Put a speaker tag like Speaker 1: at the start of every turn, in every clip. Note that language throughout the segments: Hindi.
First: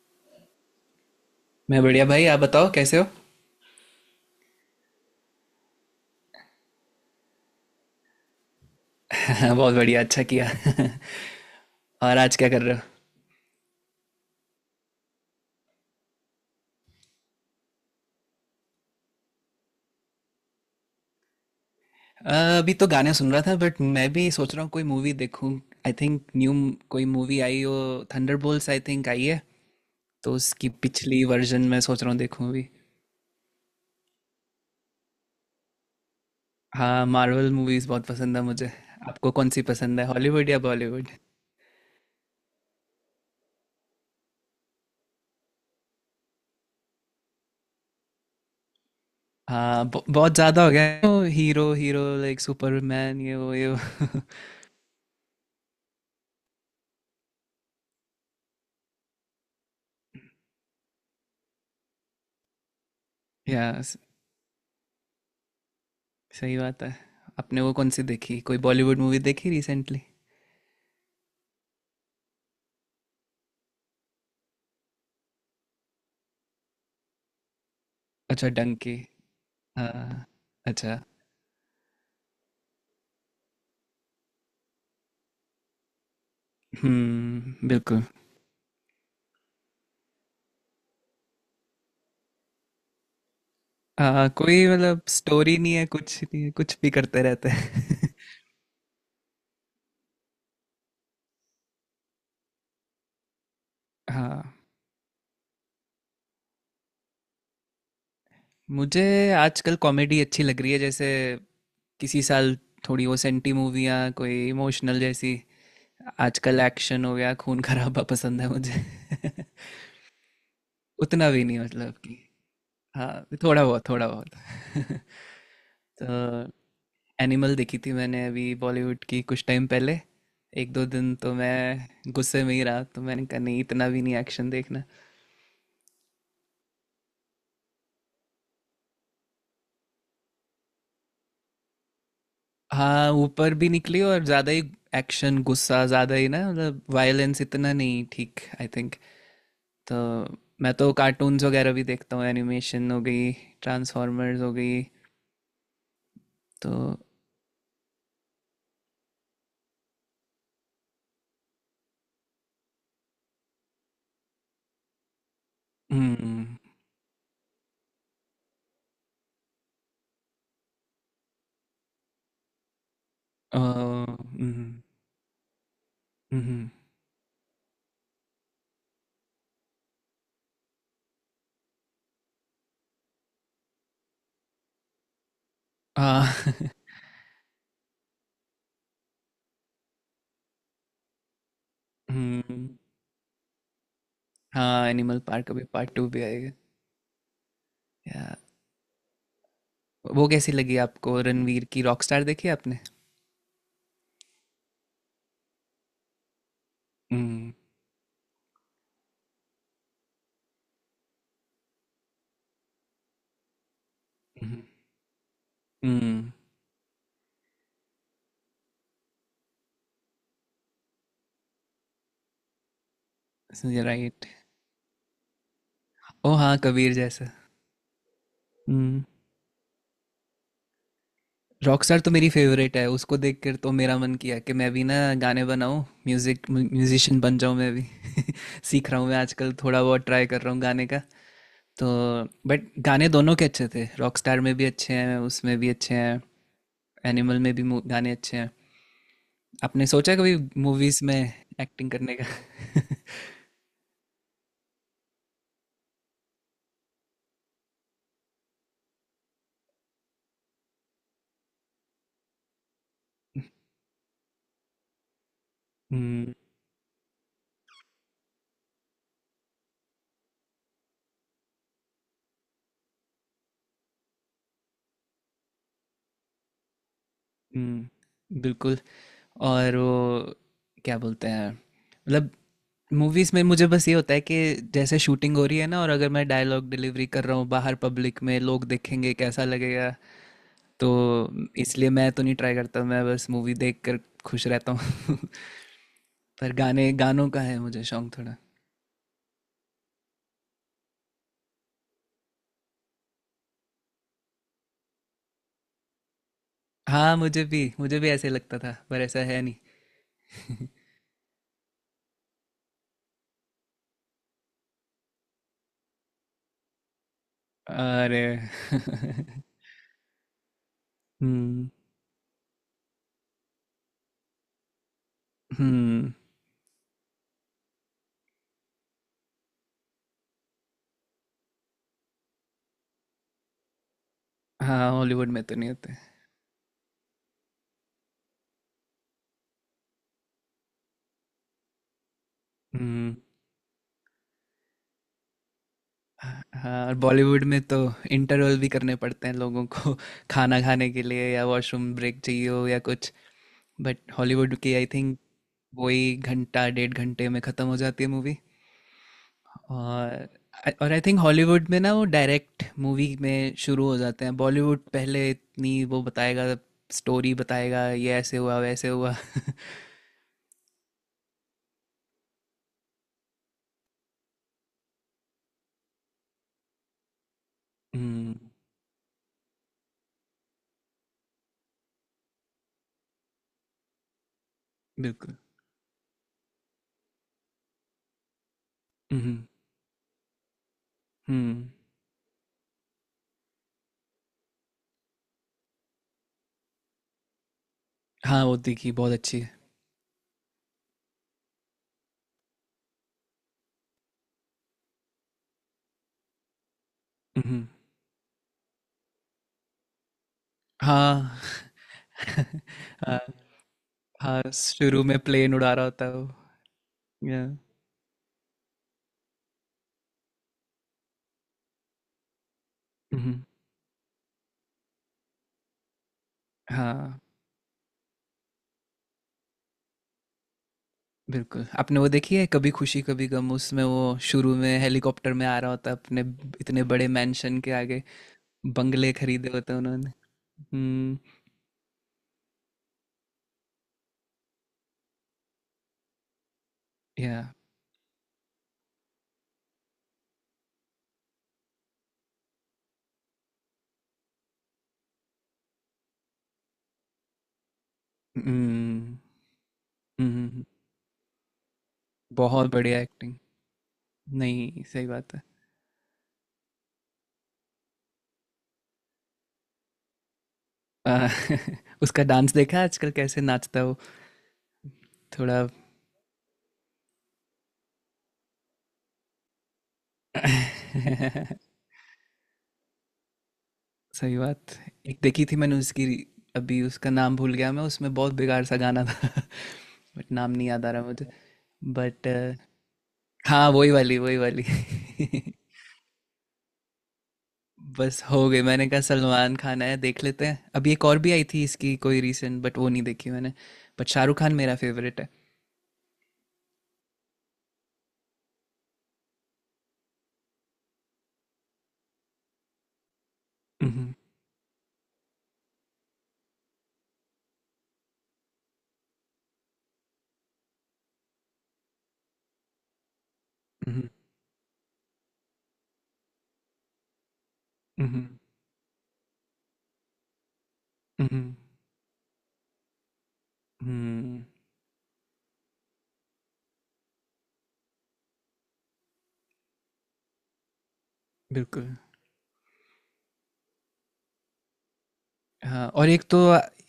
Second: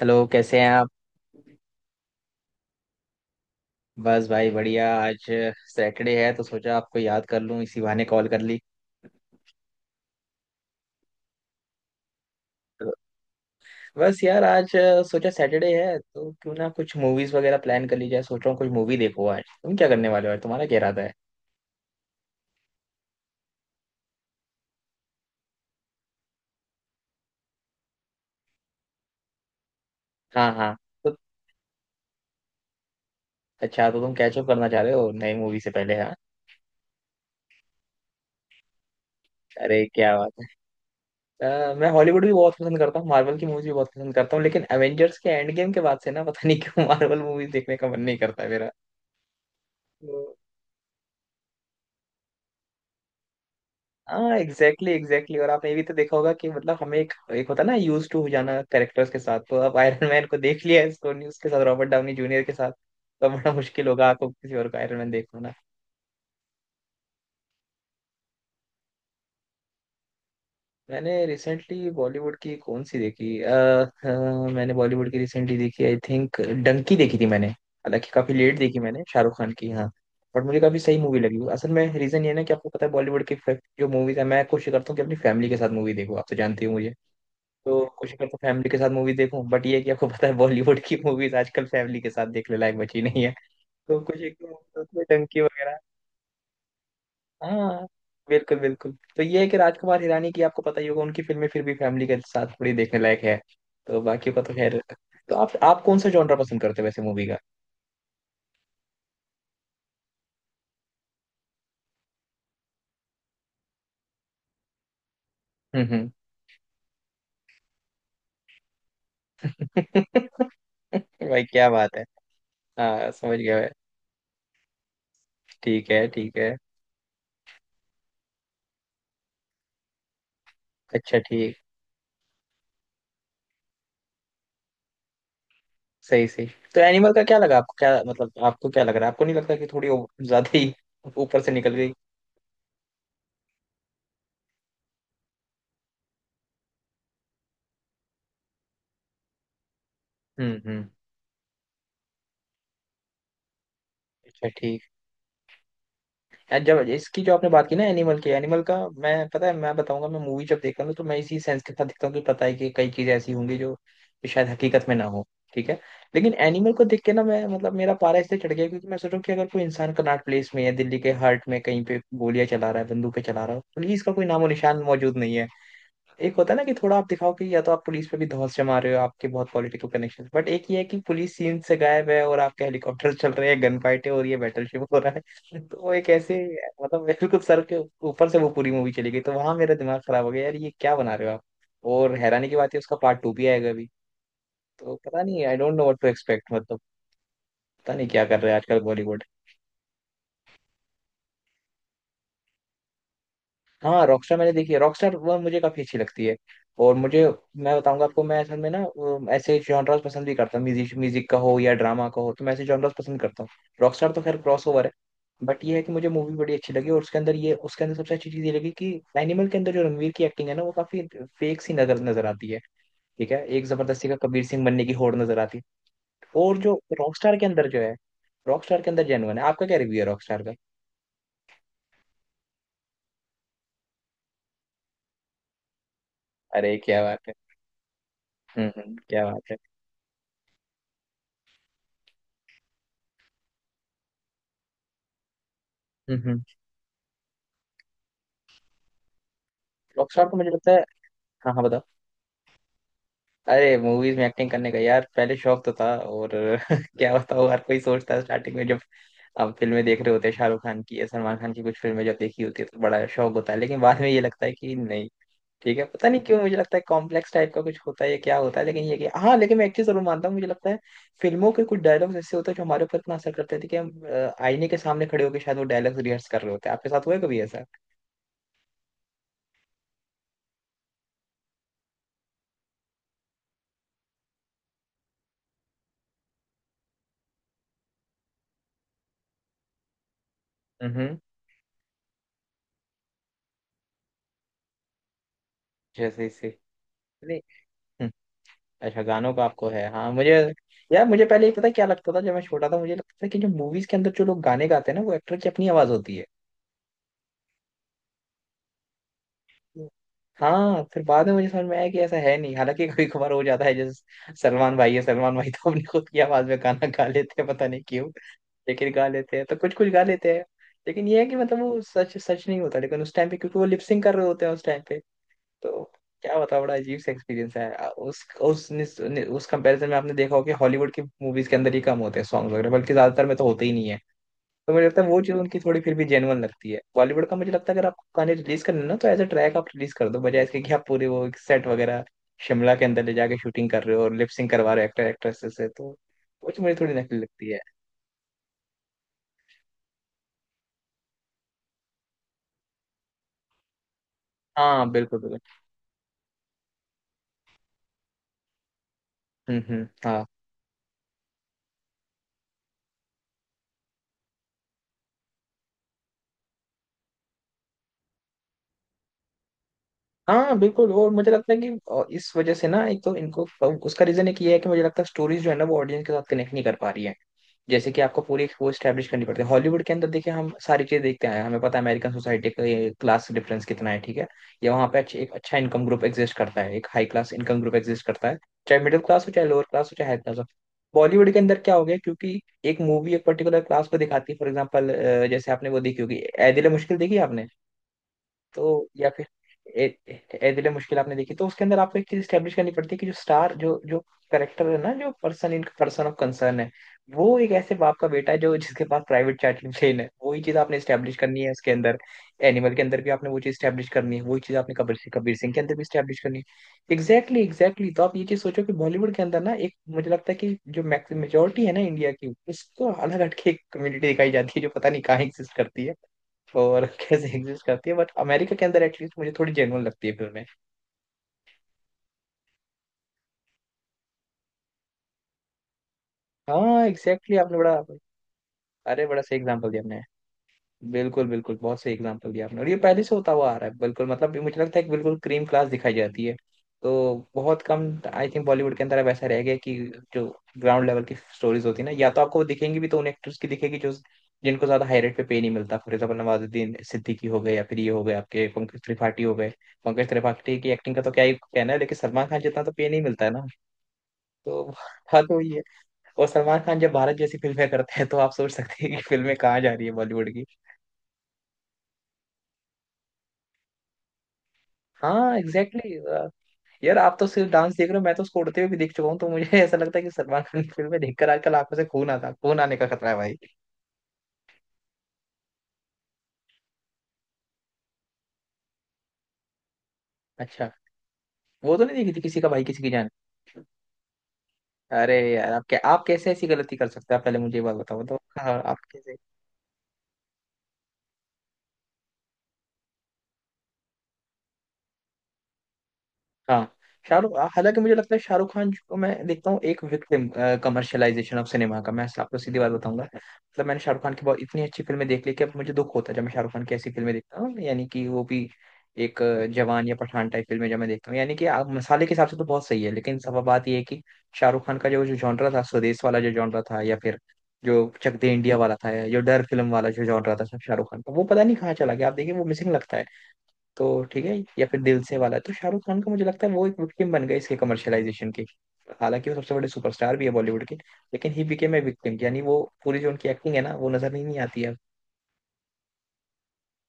Speaker 1: हेलो, कैसे हैं आप?
Speaker 2: मैं बढ़िया भाई आप बताओ कैसे हो।
Speaker 1: बस भाई बढ़िया। आज सैटरडे है तो सोचा आपको याद कर लूं, इसी बहाने कॉल कर ली।
Speaker 2: बहुत बढ़िया, अच्छा किया। और आज क्या कर रहे हो?
Speaker 1: तो बस यार, आज सोचा सैटरडे है तो क्यों ना कुछ मूवीज वगैरह प्लान कर ली जाए। सोच रहा हूँ कुछ मूवी देखो आज। तुम क्या करने वाले हो आज? तुम्हारा क्या इरादा है?
Speaker 2: अभी तो गाने सुन रहा था बट मैं भी सोच रहा हूँ कोई मूवी देखूँ। आई थिंक न्यू कोई मूवी आई हो। थंडरबोल्ट्स आई थिंक आई है। तो
Speaker 1: हाँ
Speaker 2: उसकी
Speaker 1: हाँ। तो
Speaker 2: पिछली वर्जन मैं सोच रहा हूँ देखूँ अभी।
Speaker 1: अच्छा, तो तुम कैचअप करना चाह रहे हो नई मूवी से पहले, हाँ।
Speaker 2: हाँ, मार्वल मूवीज बहुत पसंद है मुझे। आपको कौन सी
Speaker 1: अरे
Speaker 2: पसंद है,
Speaker 1: क्या बात है।
Speaker 2: हॉलीवुड या बॉलीवुड?
Speaker 1: मैं हॉलीवुड भी बहुत पसंद करता हूँ, मार्वल की मूवीज भी बहुत पसंद करता हूँ, लेकिन एवेंजर्स के एंड गेम के बाद से ना पता नहीं क्यों मार्वल मूवीज देखने का मन नहीं करता मेरा।
Speaker 2: हाँ,
Speaker 1: तो
Speaker 2: बहुत ज़्यादा हो गया है वो हीरो हीरो लाइक सुपरमैन ये वो ये वो।
Speaker 1: हाँ, एग्जैक्टली एग्जैक्टली। और आपने ये भी तो देखा होगा कि मतलब हमें एक एक होता है ना यूज टू हो जाना कैरेक्टर्स के साथ। तो अब आयरन मैन को देख लिया है सोनी, उसके साथ रॉबर्ट डाउनी जूनियर के साथ। तो बड़ा
Speaker 2: या।
Speaker 1: मुश्किल होगा आपको किसी और का आयरन मैन देख पाना।
Speaker 2: सही बात है। आपने वो कौन सी देखी, कोई बॉलीवुड मूवी देखी रिसेंटली?
Speaker 1: मैंने रिसेंटली बॉलीवुड की कौन सी देखी, मैंने बॉलीवुड की रिसेंटली देखी आई थिंक डंकी देखी थी मैंने, हालांकि काफी
Speaker 2: अच्छा,
Speaker 1: लेट देखी
Speaker 2: डंकी।
Speaker 1: मैंने, शाहरुख खान की, हाँ।
Speaker 2: हाँ।
Speaker 1: बट मुझे काफी सही
Speaker 2: अच्छा।
Speaker 1: मूवी लगी, असल में रीजन ये है ना कि आपको पता है बॉलीवुड की जो मूवीज है, मैं कोशिश करता हूँ कि अपनी फैमिली के साथ मूवी देखूँ, आप तो जानते हो मुझे।
Speaker 2: हम्म,
Speaker 1: तो
Speaker 2: बिल्कुल।
Speaker 1: कोशिश करता हूँ फैमिली के साथ मूवी देखूं, बट ये है कि आपको पता है बॉलीवुड की मूवीज आजकल फैमिली के साथ देखने लायक बची नहीं है। तो कुछ
Speaker 2: हाँ,
Speaker 1: एक
Speaker 2: कोई
Speaker 1: तो
Speaker 2: मतलब
Speaker 1: उसमें डंकी
Speaker 2: स्टोरी नहीं
Speaker 1: वगैरह।
Speaker 2: है, कुछ नहीं है, कुछ भी करते रहते
Speaker 1: हाँ,
Speaker 2: हैं।
Speaker 1: बिल्कुल बिल्कुल। तो ये है कि राजकुमार हिरानी की आपको पता ही होगा, उनकी फिल्में फिर भी फैमिली के साथ थोड़ी देखने लायक है। तो बाकियों का
Speaker 2: हाँ।
Speaker 1: तो खैर। तो आप कौन सा जॉनरा पसंद करते हो वैसे मूवी का?
Speaker 2: मुझे आजकल कॉमेडी अच्छी लग रही है, जैसे किसी साल थोड़ी वो सेंटी मूवियाँ कोई इमोशनल जैसी।
Speaker 1: हम्म हम्म।
Speaker 2: आजकल एक्शन हो गया, खून खराबा पसंद है मुझे। उतना
Speaker 1: भाई
Speaker 2: भी नहीं
Speaker 1: क्या
Speaker 2: मतलब
Speaker 1: बात है।
Speaker 2: कि।
Speaker 1: हाँ,
Speaker 2: हाँ,
Speaker 1: समझ गया
Speaker 2: थोड़ा
Speaker 1: मैं।
Speaker 2: बहुत, थोड़ा बहुत।
Speaker 1: ठीक है
Speaker 2: तो
Speaker 1: ठीक है।
Speaker 2: एनिमल देखी थी मैंने अभी बॉलीवुड की कुछ टाइम पहले। एक दो दिन
Speaker 1: अच्छा,
Speaker 2: तो
Speaker 1: ठीक।
Speaker 2: मैं गुस्से में ही रहा, तो मैंने कहा नहीं इतना भी नहीं एक्शन देखना।
Speaker 1: सही सही। तो एनिमल का क्या लगा आपको? क्या मतलब, आपको क्या लग रहा है? आपको नहीं लगता कि थोड़ी ज्यादा ही ऊपर से निकल गई?
Speaker 2: हाँ, ऊपर भी निकली और ज़्यादा ही। एक्शन गुस्सा ज़्यादा ही ना मतलब, वायलेंस इतना नहीं ठीक, आई थिंक। तो मैं
Speaker 1: हम्म।
Speaker 2: तो कार्टून्स वगैरह भी देखता हूँ, एनिमेशन हो गई, ट्रांसफॉर्मर्स
Speaker 1: अच्छा,
Speaker 2: हो
Speaker 1: ठीक।
Speaker 2: गई।
Speaker 1: यार,
Speaker 2: तो।
Speaker 1: जब इसकी जो आपने बात की ना एनिमल का मैं, पता है, मैं बताऊंगा। मैं मूवी जब देखता हूँ ना, तो मैं इसी सेंस के साथ देखता हूँ कि पता है कि कई चीजें ऐसी होंगी जो शायद हकीकत में ना हो, ठीक है। लेकिन
Speaker 2: हम्म।
Speaker 1: एनिमल को देख के ना मैं, मतलब मेरा पारा इससे चढ़ गया, क्योंकि मैं सोच रहा हूँ कि अगर कोई इंसान कनॉट प्लेस में या दिल्ली के हार्ट में कहीं पे गोलियां चला रहा है, बंदूकें चला रहा है, पुलिस का कोई नामो
Speaker 2: हम्म,
Speaker 1: निशान मौजूद नहीं है। एक होता है ना
Speaker 2: हम्म।
Speaker 1: कि थोड़ा आप दिखाओ कि या तो आप पुलिस पे भी धौंस जमा रहे हो, आपके बहुत पॉलिटिकल कनेक्शन, बट एक ये है कि पुलिस सीन से गायब है और आपके हेलीकॉप्टर चल रहे हैं, गन फाइट है और ये बैटलशिप हो रहा है। तो वो एक
Speaker 2: हाँ।
Speaker 1: ऐसे, मतलब बिल्कुल सर के ऊपर से वो पूरी मूवी चली गई। तो वहां मेरा दिमाग खराब हो गया, यार ये क्या बना रहे हो आप। और हैरानी की
Speaker 2: हम्म।
Speaker 1: बात है उसका पार्ट टू भी आएगा अभी।
Speaker 2: हाँ,
Speaker 1: तो
Speaker 2: एनिमल
Speaker 1: पता नहीं,
Speaker 2: पार्क
Speaker 1: आई
Speaker 2: अभी
Speaker 1: don't know
Speaker 2: part
Speaker 1: what two
Speaker 2: two भी आएगा।
Speaker 1: एक्सपेक्ट, मतलब पता नहीं क्या
Speaker 2: या।
Speaker 1: कर रहे हैं आजकल बॉलीवुड।
Speaker 2: वो कैसी लगी आपको, रणवीर की रॉकस्टार देखी आपने?
Speaker 1: हाँ, रॉकस्टार मैंने देखी है। रॉकस्टार वो मुझे काफी अच्छी लगती है। और मुझे,
Speaker 2: हम्म,
Speaker 1: मैं बताऊंगा आपको, मैं असल में ना वो ऐसे जॉनर्स पसंद भी करता हूँ, म्यूजिक म्यूजिक का हो या ड्रामा का हो, तो मैं ऐसे जॉनर्स पसंद करता हूँ। रॉकस्टार तो खैर क्रॉसओवर है। बट ये है कि मुझे
Speaker 2: हम्म।
Speaker 1: मूवी बड़ी अच्छी लगी, और उसके अंदर ये, उसके अंदर सबसे अच्छी चीज ये लगी कि एनिमल के अंदर जो रणवीर की एक्टिंग है ना वो काफी फेक सी नजर नजर आती है। ठीक है, एक जबरदस्ती का
Speaker 2: राइट।
Speaker 1: कबीर सिंह बनने की होड़ नजर आती है।
Speaker 2: ओ हाँ,
Speaker 1: और जो
Speaker 2: कबीर जैसा।
Speaker 1: रॉकस्टार के अंदर जो है रॉकस्टार के अंदर
Speaker 2: हम्म।
Speaker 1: जेनुअन है। आपका क्या रिव्यू है रॉकस्टार का?
Speaker 2: रॉकस्टार तो मेरी फेवरेट है, उसको देख कर तो मेरा मन किया कि मैं भी ना गाने बनाऊं, म्यूजिक
Speaker 1: अरे क्या
Speaker 2: म्यूजिशियन
Speaker 1: बात है।
Speaker 2: बन जाऊं मैं भी। सीख रहा हूँ मैं
Speaker 1: क्या बात
Speaker 2: आजकल,
Speaker 1: है।
Speaker 2: थोड़ा बहुत ट्राई कर रहा हूँ गाने का। तो बट गाने दोनों के अच्छे थे, रॉकस्टार में भी अच्छे हैं, उसमें भी अच्छे हैं।
Speaker 1: हम्म।
Speaker 2: एनिमल में भी गाने अच्छे हैं। आपने सोचा
Speaker 1: रॉकस्टार
Speaker 2: कभी
Speaker 1: तो मुझे लगता है,
Speaker 2: मूवीज में
Speaker 1: हाँ हाँ बताओ।
Speaker 2: एक्टिंग करने का?
Speaker 1: अरे, मूवीज में एक्टिंग करने का यार पहले शौक तो था, और क्या बताओ, हर कोई सोचता है स्टार्टिंग में जब अब फिल्में देख रहे होते हैं शाहरुख खान की या सलमान खान की, कुछ फिल्में जब देखी होती है तो बड़ा शौक होता है, लेकिन बाद में ये लगता है कि नहीं, ठीक है, पता नहीं
Speaker 2: हम्म
Speaker 1: क्यों, मुझे लगता है कॉम्प्लेक्स टाइप का कुछ होता है या क्या होता है। लेकिन ये कि हाँ, लेकिन मैं एक चीज जरूर मानता हूँ, मुझे लगता है फिल्मों के कुछ डायलॉग्स ऐसे होते हैं जो हमारे ऊपर इतना असर करते थे कि हम आईने के सामने खड़े होकर शायद वो डायलॉग्स रिहर्स कर रहे होते हैं। आपके साथ हुआ है कभी ऐसा?
Speaker 2: हम्म, बिल्कुल। और वो क्या बोलते हैं मतलब, मूवीज़ में मुझे बस ये होता है कि जैसे शूटिंग हो रही है ना और अगर मैं डायलॉग डिलीवरी कर रहा हूँ बाहर पब्लिक में लोग देखेंगे कैसा लगेगा। तो
Speaker 1: हम्म।
Speaker 2: इसलिए मैं तो नहीं ट्राई करता, मैं बस मूवी देख कर खुश रहता हूँ।
Speaker 1: जैसे
Speaker 2: पर
Speaker 1: इसे,
Speaker 2: गाने गानों का है मुझे शौक थोड़ा।
Speaker 1: अच्छा, गानों का आपको है? हाँ मुझे। यार मुझे पहले ये पता है क्या लगता था, जब मैं छोटा था मुझे लगता था कि जो मूवीज के अंदर जो लोग गाने गाते हैं ना वो एक्टर की अपनी आवाज होती है।
Speaker 2: हाँ, मुझे भी ऐसे लगता था पर ऐसा है नहीं।
Speaker 1: हाँ, फिर बाद में मुझे समझ में आया कि ऐसा है नहीं। हालांकि कभी कभार हो जाता है, जैसे सलमान भाई है, सलमान भाई तो अपनी खुद की आवाज में गाना गा लेते हैं, पता नहीं क्यों,
Speaker 2: अरे।
Speaker 1: लेकिन गा लेते हैं, तो कुछ कुछ गा लेते हैं। लेकिन ये है कि मतलब
Speaker 2: हम्म,
Speaker 1: वो सच सच नहीं होता, लेकिन उस टाइम पे क्योंकि वो लिपसिंग कर रहे होते हैं उस टाइम पे। तो
Speaker 2: हम्म।
Speaker 1: क्या बताओ, बड़ा अजीब सा एक्सपीरियंस है उस कंपैरिजन में आपने देखा होगा कि हॉलीवुड की मूवीज के अंदर ही कम होते हैं सॉन्ग्स वगैरह, बल्कि ज्यादातर में तो होते ही नहीं है। तो मुझे
Speaker 2: हाँ,
Speaker 1: लगता है वो
Speaker 2: हॉलीवुड
Speaker 1: चीज़
Speaker 2: में तो
Speaker 1: उनकी
Speaker 2: नहीं
Speaker 1: थोड़ी
Speaker 2: होते।
Speaker 1: फिर भी जेन्युइन लगती है। बॉलीवुड का मुझे लगता है अगर आपको गाने रिलीज करने हैं ना तो एज अ ट्रैक आप रिलीज कर दो, बजाय इसके कि आप पूरे वो सेट वगैरह शिमला के अंदर ले
Speaker 2: हम्म।
Speaker 1: जाके शूटिंग कर रहे हो और लिपसिंग करवा रहे हो एक्टर एक्ट्रेस से, तो वो चीज़ मुझे
Speaker 2: हाँ,
Speaker 1: थोड़ी
Speaker 2: और
Speaker 1: नकली
Speaker 2: बॉलीवुड
Speaker 1: लगती है।
Speaker 2: में तो इंटरवल भी करने पड़ते हैं लोगों को, खाना खाने के लिए या वॉशरूम ब्रेक चाहिए हो या कुछ। बट हॉलीवुड की
Speaker 1: हाँ
Speaker 2: आई थिंक
Speaker 1: बिल्कुल बिल्कुल।
Speaker 2: वही घंटा डेढ़ घंटे में ख़त्म हो जाती है मूवी।
Speaker 1: हाँ।
Speaker 2: और आई थिंक हॉलीवुड में ना वो डायरेक्ट मूवी में शुरू हो जाते हैं, बॉलीवुड पहले इतनी वो बताएगा, स्टोरी बताएगा ये ऐसे हुआ वैसे हुआ।
Speaker 1: हाँ बिल्कुल, और मुझे लगता है कि इस वजह से ना एक तो इनको उसका रीजन एक ये है कि मुझे लगता है स्टोरीज जो है ना वो ऑडियंस के साथ कनेक्ट नहीं कर पा रही है। जैसे कि आपको
Speaker 2: हम्म,
Speaker 1: पूरी एक वो स्टैब्लिश करनी पड़ती है, हॉलीवुड के अंदर देखिए हम सारी चीजें देखते आए हैं, हमें पता है अमेरिकन सोसाइटी का ये क्लास डिफरेंस कितना है, ठीक है। या वहाँ पे एक
Speaker 2: बिल्कुल।
Speaker 1: अच्छा इनकम ग्रुप एग्जिस्ट करता है, एक high class income group exist करता है, चाहे मिडिल क्लास हो, चाहे
Speaker 2: हम्म,
Speaker 1: लोअर क्लास हो, चाहे हाई क्लास हो। बॉलीवुड के अंदर
Speaker 2: हम्म।
Speaker 1: क्या हो गया, क्योंकि एक मूवी एक पर्टिकुलर क्लास को दिखाती है। फॉर एग्जाम्पल, जैसे आपने वो देखी होगी ए दिल ए मुश्किल, देखी है आपने?
Speaker 2: हाँ, वो
Speaker 1: तो
Speaker 2: देखी,
Speaker 1: या
Speaker 2: बहुत
Speaker 1: फिर
Speaker 2: अच्छी है।
Speaker 1: ए, ए दिल मुश्किल आपने देखी, तो उसके अंदर आपको एक चीज स्टेब्लिश करनी पड़ती है कि जो करेक्टर है ना, जो person in person of concern है, वो एक
Speaker 2: हम्म।
Speaker 1: ऐसे बाप का बेटा है जो जिसके पास प्राइवेट चैटिंग प्लेन है। वही चीज आपने स्टेब्लिश
Speaker 2: हाँ।
Speaker 1: करनी है उसके अंदर, एनिमल के अंदर भी आपने वो चीज स्टेब्लिश करनी है, वही
Speaker 2: हाँ,
Speaker 1: चीज आपने कबीर
Speaker 2: शुरू
Speaker 1: सिंह
Speaker 2: में
Speaker 1: कबीर सिंह
Speaker 2: प्लेन
Speaker 1: के
Speaker 2: उड़ा
Speaker 1: अंदर भी
Speaker 2: रहा होता है
Speaker 1: स्टेब्लिश
Speaker 2: वो।
Speaker 1: करनी है, एग्जैक्टली
Speaker 2: या।
Speaker 1: एग्जैक्टली। तो आप ये चीज सोचो कि बॉलीवुड के अंदर ना, एक मुझे लगता है कि जो मेजोरिटी है ना इंडिया की, उसको अलग
Speaker 2: हुँ।
Speaker 1: हटके एक कम्युनिटी दिखाई जाती है जो पता नहीं कहाँ एग्जिस्ट करती है और
Speaker 2: हाँ,
Speaker 1: कैसे एग्जिस्ट करती है, बट अमेरिका के अंदर एटलीस्ट मुझे थोड़ी जेन्युइन लगती है फिल्में।
Speaker 2: बिल्कुल। आपने वो देखी है कभी खुशी कभी गम? उसमें वो शुरू में हेलीकॉप्टर में आ रहा होता है अपने इतने
Speaker 1: हाँ
Speaker 2: बड़े
Speaker 1: एग्जैक्टली exactly, आपने
Speaker 2: मैंशन के
Speaker 1: बड़ा,
Speaker 2: आगे,
Speaker 1: अरे
Speaker 2: बंगले
Speaker 1: बड़ा सही
Speaker 2: खरीदे
Speaker 1: एग्जाम्पल
Speaker 2: होते हैं
Speaker 1: दिया आपने।
Speaker 2: उन्होंने। हुँ।
Speaker 1: बिल्कुल बिल्कुल, बहुत सही एग्जांपल दिया आपने, और ये पहले से होता हुआ आ रहा है, बिल्कुल मतलब ये मुझे लगता है कि बिल्कुल क्रीम क्लास दिखाई जाती है। तो
Speaker 2: या।
Speaker 1: बहुत कम, आई थिंक बॉलीवुड के अंदर अब ऐसा रह गया कि जो ग्राउंड लेवल की स्टोरीज होती है ना, या तो आपको वो दिखेंगी भी तो उन एक्टर्स की दिखेगी जो जिनको ज्यादा हाई रेट पे पे नहीं मिलता, फॉर एग्जाम्पल नवाजुद्दीन सिद्दीकी हो गए या फिर ये हो गए आपके पंकज
Speaker 2: हुँ,
Speaker 1: त्रिपाठी हो गए। पंकज
Speaker 2: हुँ,
Speaker 1: त्रिपाठी
Speaker 2: हुँ।
Speaker 1: की एक्टिंग का तो क्या ही कहना है, लेकिन सलमान खान जितना
Speaker 2: बहुत
Speaker 1: तो पे
Speaker 2: बढ़िया
Speaker 1: नहीं मिलता है
Speaker 2: एक्टिंग।
Speaker 1: ना। तो
Speaker 2: नहीं, सही
Speaker 1: बात
Speaker 2: बात है।
Speaker 1: वही है, और सलमान खान जब भारत जैसी फिल्में करते हैं तो आप सोच सकते हैं कि फिल्में कहाँ जा रही है बॉलीवुड की।
Speaker 2: अ, उसका डांस देखा है आजकल कैसे नाचता है वो?
Speaker 1: हाँ
Speaker 2: थोड़ा।
Speaker 1: Exactly exactly. यार आप तो सिर्फ डांस देख रहे हो। मैं तो उसको उड़ते हुए भी देख चुका हूँ, तो मुझे ऐसा लगता है कि सलमान खान की फिल्में देखकर आजकल आंखों से खून आने का खतरा है भाई।
Speaker 2: सही बात। एक देखी थी मैंने उसकी, अभी उसका नाम भूल गया मैं, उसमें बहुत बेकार सा गाना था, बट नाम नहीं
Speaker 1: अच्छा,
Speaker 2: याद आ रहा मुझे।
Speaker 1: वो तो नहीं देखी थी,
Speaker 2: बट
Speaker 1: किसी का भाई किसी की जान।
Speaker 2: हाँ, वही वाली वही वाली।
Speaker 1: अरे यार, आप कैसे ऐसी गलती कर सकते हैं? आप पहले मुझे ये बात बताओ तो।
Speaker 2: बस हो
Speaker 1: हाँ,
Speaker 2: गई,
Speaker 1: आप
Speaker 2: मैंने कहा
Speaker 1: कैसे।
Speaker 2: सलमान खान है देख लेते हैं। अभी एक और भी आई थी इसकी कोई रीसेंट बट वो नहीं देखी मैंने। बट शाहरुख खान मेरा फेवरेट है।
Speaker 1: हाँ शाहरुख, हाँ, हालांकि मुझे लगता है शाहरुख खान को मैं देखता हूँ एक विक्टिम कमर्शियलाइजेशन ऑफ सिनेमा का। मैं आपको सीधी बात बताऊंगा, मतलब मैंने शाहरुख खान
Speaker 2: हम्म,
Speaker 1: की बहुत इतनी अच्छी फिल्में देख ली कि अब मुझे दुख होता है जब मैं शाहरुख खान की ऐसी फिल्में देखता हूँ, यानी कि वो भी एक जवान या पठान टाइप फिल्में जब मैं देखता हूँ, यानी कि आप मसाले के हिसाब से तो बहुत सही है, लेकिन सब बात ये है कि
Speaker 2: हम्म,
Speaker 1: शाहरुख खान का जो जो जॉनरा था, स्वदेश वाला जो जॉनरा था, या फिर जो चक
Speaker 2: हम्म,
Speaker 1: दे इंडिया वाला था, या जो डर फिल्म वाला जो जॉनरा था शाहरुख खान का, वो
Speaker 2: हम्म,
Speaker 1: पता नहीं कहाँ चला गया। आप देखिए, वो मिसिंग लगता है। तो ठीक है,
Speaker 2: हम्म।
Speaker 1: या फिर दिल से वाला। तो शाहरुख खान का मुझे लगता है वो एक विक्टिम बन गए इसके कमर्शियलाइजेशन के। हालांकि वो सबसे बड़े सुपरस्टार भी है बॉलीवुड के, लेकिन ही बिकेम ए
Speaker 2: बिल्कुल।
Speaker 1: विक्टिम, यानी वो पूरी जो उनकी एक्टिंग है ना, वो नजर नहीं, नहीं आती है।
Speaker 2: हाँ, और एक तो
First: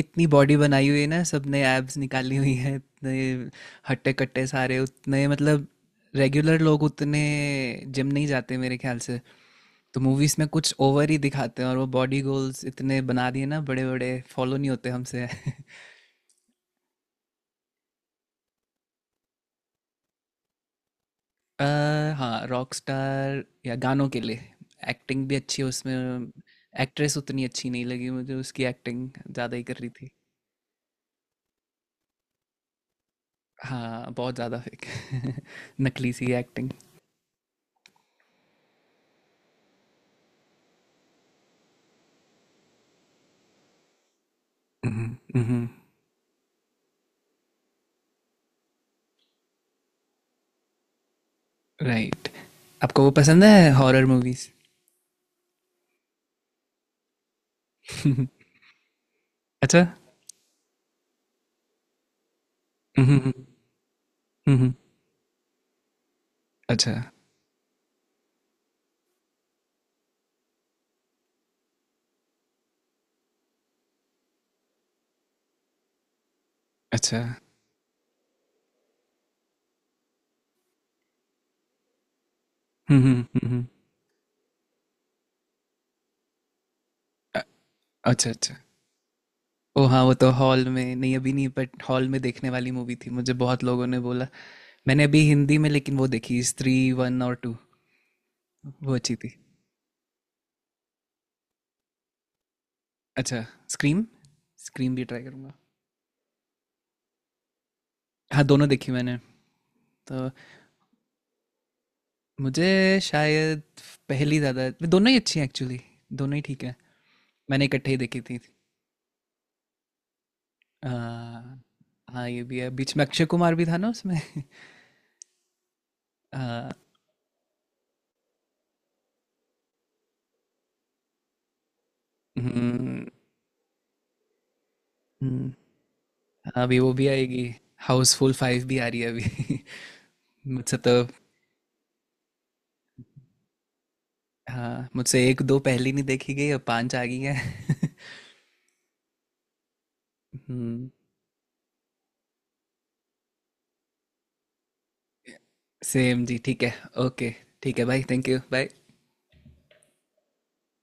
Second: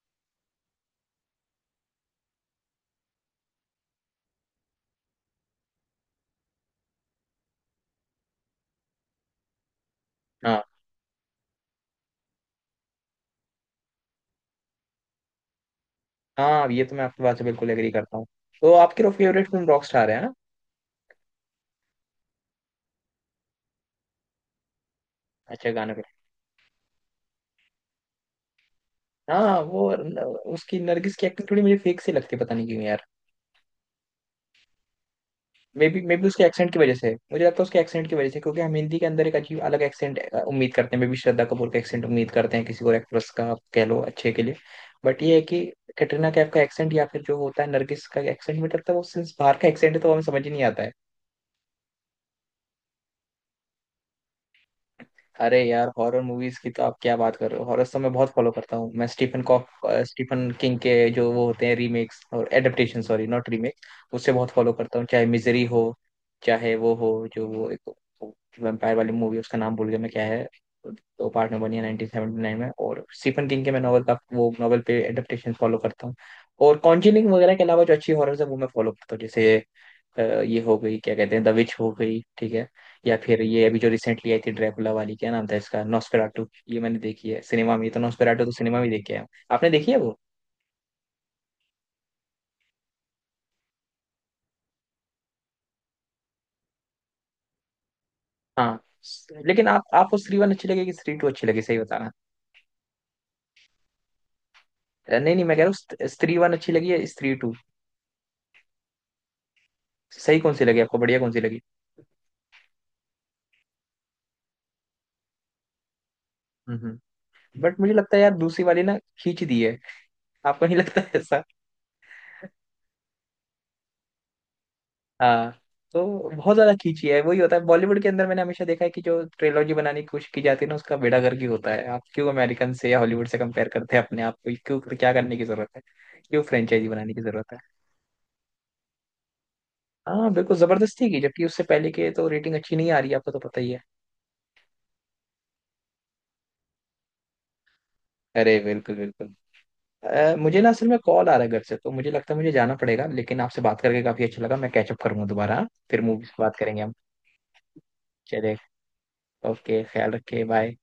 Speaker 2: इतनी बॉडी बनाई हुई है ना सबने, एब्स निकाली हुई है इतने, हट्टे कट्टे सारे उतने मतलब, रेगुलर लोग उतने जिम नहीं जाते मेरे ख्याल से। तो मूवीज में
Speaker 1: हाँ।
Speaker 2: कुछ ओवर ही दिखाते हैं और वो बॉडी गोल्स इतने बना दिए ना, बड़े बड़े फॉलो नहीं होते हमसे।
Speaker 1: हाँ, ये तो मैं आपकी बात से बिल्कुल एग्री करता हूँ। तो आपकी फेवरेट फिल्म रॉक स्टार है हाँ?
Speaker 2: अ, हाँ, रॉक स्टार, या गानों के लिए एक्टिंग भी अच्छी है
Speaker 1: अच्छा, गाने पे।
Speaker 2: उसमें। एक्ट्रेस उतनी अच्छी नहीं लगी मुझे, उसकी एक्टिंग ज़्यादा
Speaker 1: हाँ,
Speaker 2: ही कर
Speaker 1: वो
Speaker 2: रही थी।
Speaker 1: न- उसकी नरगिस की एक्टिंग थोड़ी मुझे फेक सी लगती है, पता नहीं क्यों यार।
Speaker 2: हाँ, बहुत ज़्यादा फेक।
Speaker 1: मे बी
Speaker 2: नकली
Speaker 1: मे बी
Speaker 2: सी
Speaker 1: उसके एक्सेंट की वजह से, मुझे लगता है उसके एक्सेंट की वजह से, क्योंकि हम हिंदी के अंदर एक अजीब अलग एक्सेंट उम्मीद करते हैं, मे बी श्रद्धा कपूर का एक्सेंट उम्मीद करते हैं, किसी और एक्ट्रेस का आप कह लो अच्छे के लिए। बट ये है कि
Speaker 2: एक्टिंग।
Speaker 1: कैटरीना कैफ का एक्सेंट या फिर जो होता है नरगिस का एक्सेंट, मुझे लगता है वो सिंस बाहर का एक्सेंट है, तो हमें समझ ही नहीं आता है।
Speaker 2: राइट। आपको वो पसंद है हॉरर मूवीज?
Speaker 1: अरे यार, हॉरर मूवीज की तो आप क्या बात कर रहे हो। हॉरर तो मैं बहुत फॉलो करता हूँ। मैं
Speaker 2: अच्छा।
Speaker 1: स्टीफन किंग के जो वो होते हैं रीमेक्स और एडेप्टेशन,
Speaker 2: हम्म,
Speaker 1: सॉरी
Speaker 2: हम्म,
Speaker 1: नॉट रीमेक, उससे बहुत फॉलो
Speaker 2: हम्म।
Speaker 1: करता हूँ। चाहे मिजरी हो, चाहे
Speaker 2: अच्छा,
Speaker 1: वो हो जो वो एक वैम्पायर वाली मूवी, उसका नाम भूल गया मैं, क्या है, दो पार्ट में बनी है 1979 में। और स्टीफन किंग के मैं नॉवल का, वो नॉवल पे एडेप्टेशन फॉलो करता हूँ। और
Speaker 2: अच्छा।
Speaker 1: कॉन्जरिंग वगैरह के अलावा जो अच्छी हॉरर है वो मैं फॉलो करता हूँ, जैसे ये हो गई क्या कहते हैं द विच हो गई, ठीक है, या फिर
Speaker 2: हम्म।
Speaker 1: ये अभी जो रिसेंटली आई थी ड्रैकुला वाली, क्या नाम था इसका, नॉस्फेराटू, ये मैंने देखी है
Speaker 2: अ-
Speaker 1: सिनेमा में, तो
Speaker 2: अच्छा,
Speaker 1: नॉस्फेराटू तो
Speaker 2: अच्छा।
Speaker 1: सिनेमा में देखी है। आपने
Speaker 2: ओ
Speaker 1: देखी है
Speaker 2: हाँ, वो
Speaker 1: वो?
Speaker 2: तो हॉल में नहीं, अभी नहीं, बट हॉल में देखने वाली मूवी थी, मुझे बहुत लोगों ने बोला। मैंने अभी हिंदी में लेकिन वो देखी स्त्री 1 और 2।
Speaker 1: हाँ।
Speaker 2: वो अच्छी थी।
Speaker 1: लेकिन आप आपको स्त्री वन अच्छी लगी कि स्त्री टू अच्छी लगी, सही बताना।
Speaker 2: अच्छा। स्क्रीम, स्क्रीम भी ट्राई
Speaker 1: नहीं नहीं,
Speaker 2: करूँगा।
Speaker 1: मैं कह रहा हूँ स्त्री वन अच्छी लगी या स्त्री टू,
Speaker 2: हाँ, दोनों देखी मैंने। तो
Speaker 1: सही कौन सी लगी आपको, बढ़िया कौन सी लगी।
Speaker 2: मुझे शायद पहली ज़्यादा, दोनों ही अच्छी हैं एक्चुअली, दोनों ही ठीक है।
Speaker 1: हम्म।
Speaker 2: मैंने
Speaker 1: बट
Speaker 2: इकट्ठे
Speaker 1: मुझे
Speaker 2: ही
Speaker 1: लगता
Speaker 2: देखी
Speaker 1: है यार
Speaker 2: थी।
Speaker 1: दूसरी वाली ना, खींच दी है। आपको नहीं लगता है?
Speaker 2: हाँ, हाँ, ये भी है। बीच में अक्षय कुमार भी था ना उसमें।
Speaker 1: हाँ, तो बहुत
Speaker 2: हाँ।
Speaker 1: ज्यादा खींची है। वही होता है बॉलीवुड के अंदर, मैंने हमेशा देखा है कि जो ट्रिलॉजी बनाने की कोशिश की जाती है ना उसका बेड़ा गर्क ही होता है। आप क्यों अमेरिकन से या
Speaker 2: हम्म,
Speaker 1: हॉलीवुड से कंपेयर करते हैं अपने आप को? क्यों, क्या करने की
Speaker 2: हम्म।
Speaker 1: जरूरत है? क्यों
Speaker 2: हाँ, अभी
Speaker 1: फ्रेंचाइजी
Speaker 2: वो भी
Speaker 1: बनाने की
Speaker 2: आएगी,
Speaker 1: जरूरत है?
Speaker 2: हाउसफुल 5 भी आ रही है अभी।
Speaker 1: हाँ बिल्कुल,
Speaker 2: मुझसे तो,
Speaker 1: जबरदस्ती की, जबकि उससे पहले के तो रेटिंग अच्छी नहीं आ रही, आपको तो पता ही है।
Speaker 2: हाँ मुझसे एक दो पहली नहीं देखी गई, अब 5 आ गई है।
Speaker 1: अरे बिल्कुल बिल्कुल। मुझे ना असल
Speaker 2: हम्म।
Speaker 1: में कॉल आ रहा है घर से, तो मुझे लगता है मुझे जाना पड़ेगा, लेकिन आपसे बात करके काफी अच्छा लगा। मैं कैचअप करूंगा दोबारा हाँ? फिर
Speaker 2: सेम
Speaker 1: मूवीज
Speaker 2: जी,
Speaker 1: बात
Speaker 2: ठीक है।
Speaker 1: करेंगे हम।
Speaker 2: ओके। ठीक है भाई, थैंक यू,
Speaker 1: चलिए,
Speaker 2: बाय।
Speaker 1: ओके, ख्याल रखिए, बाय।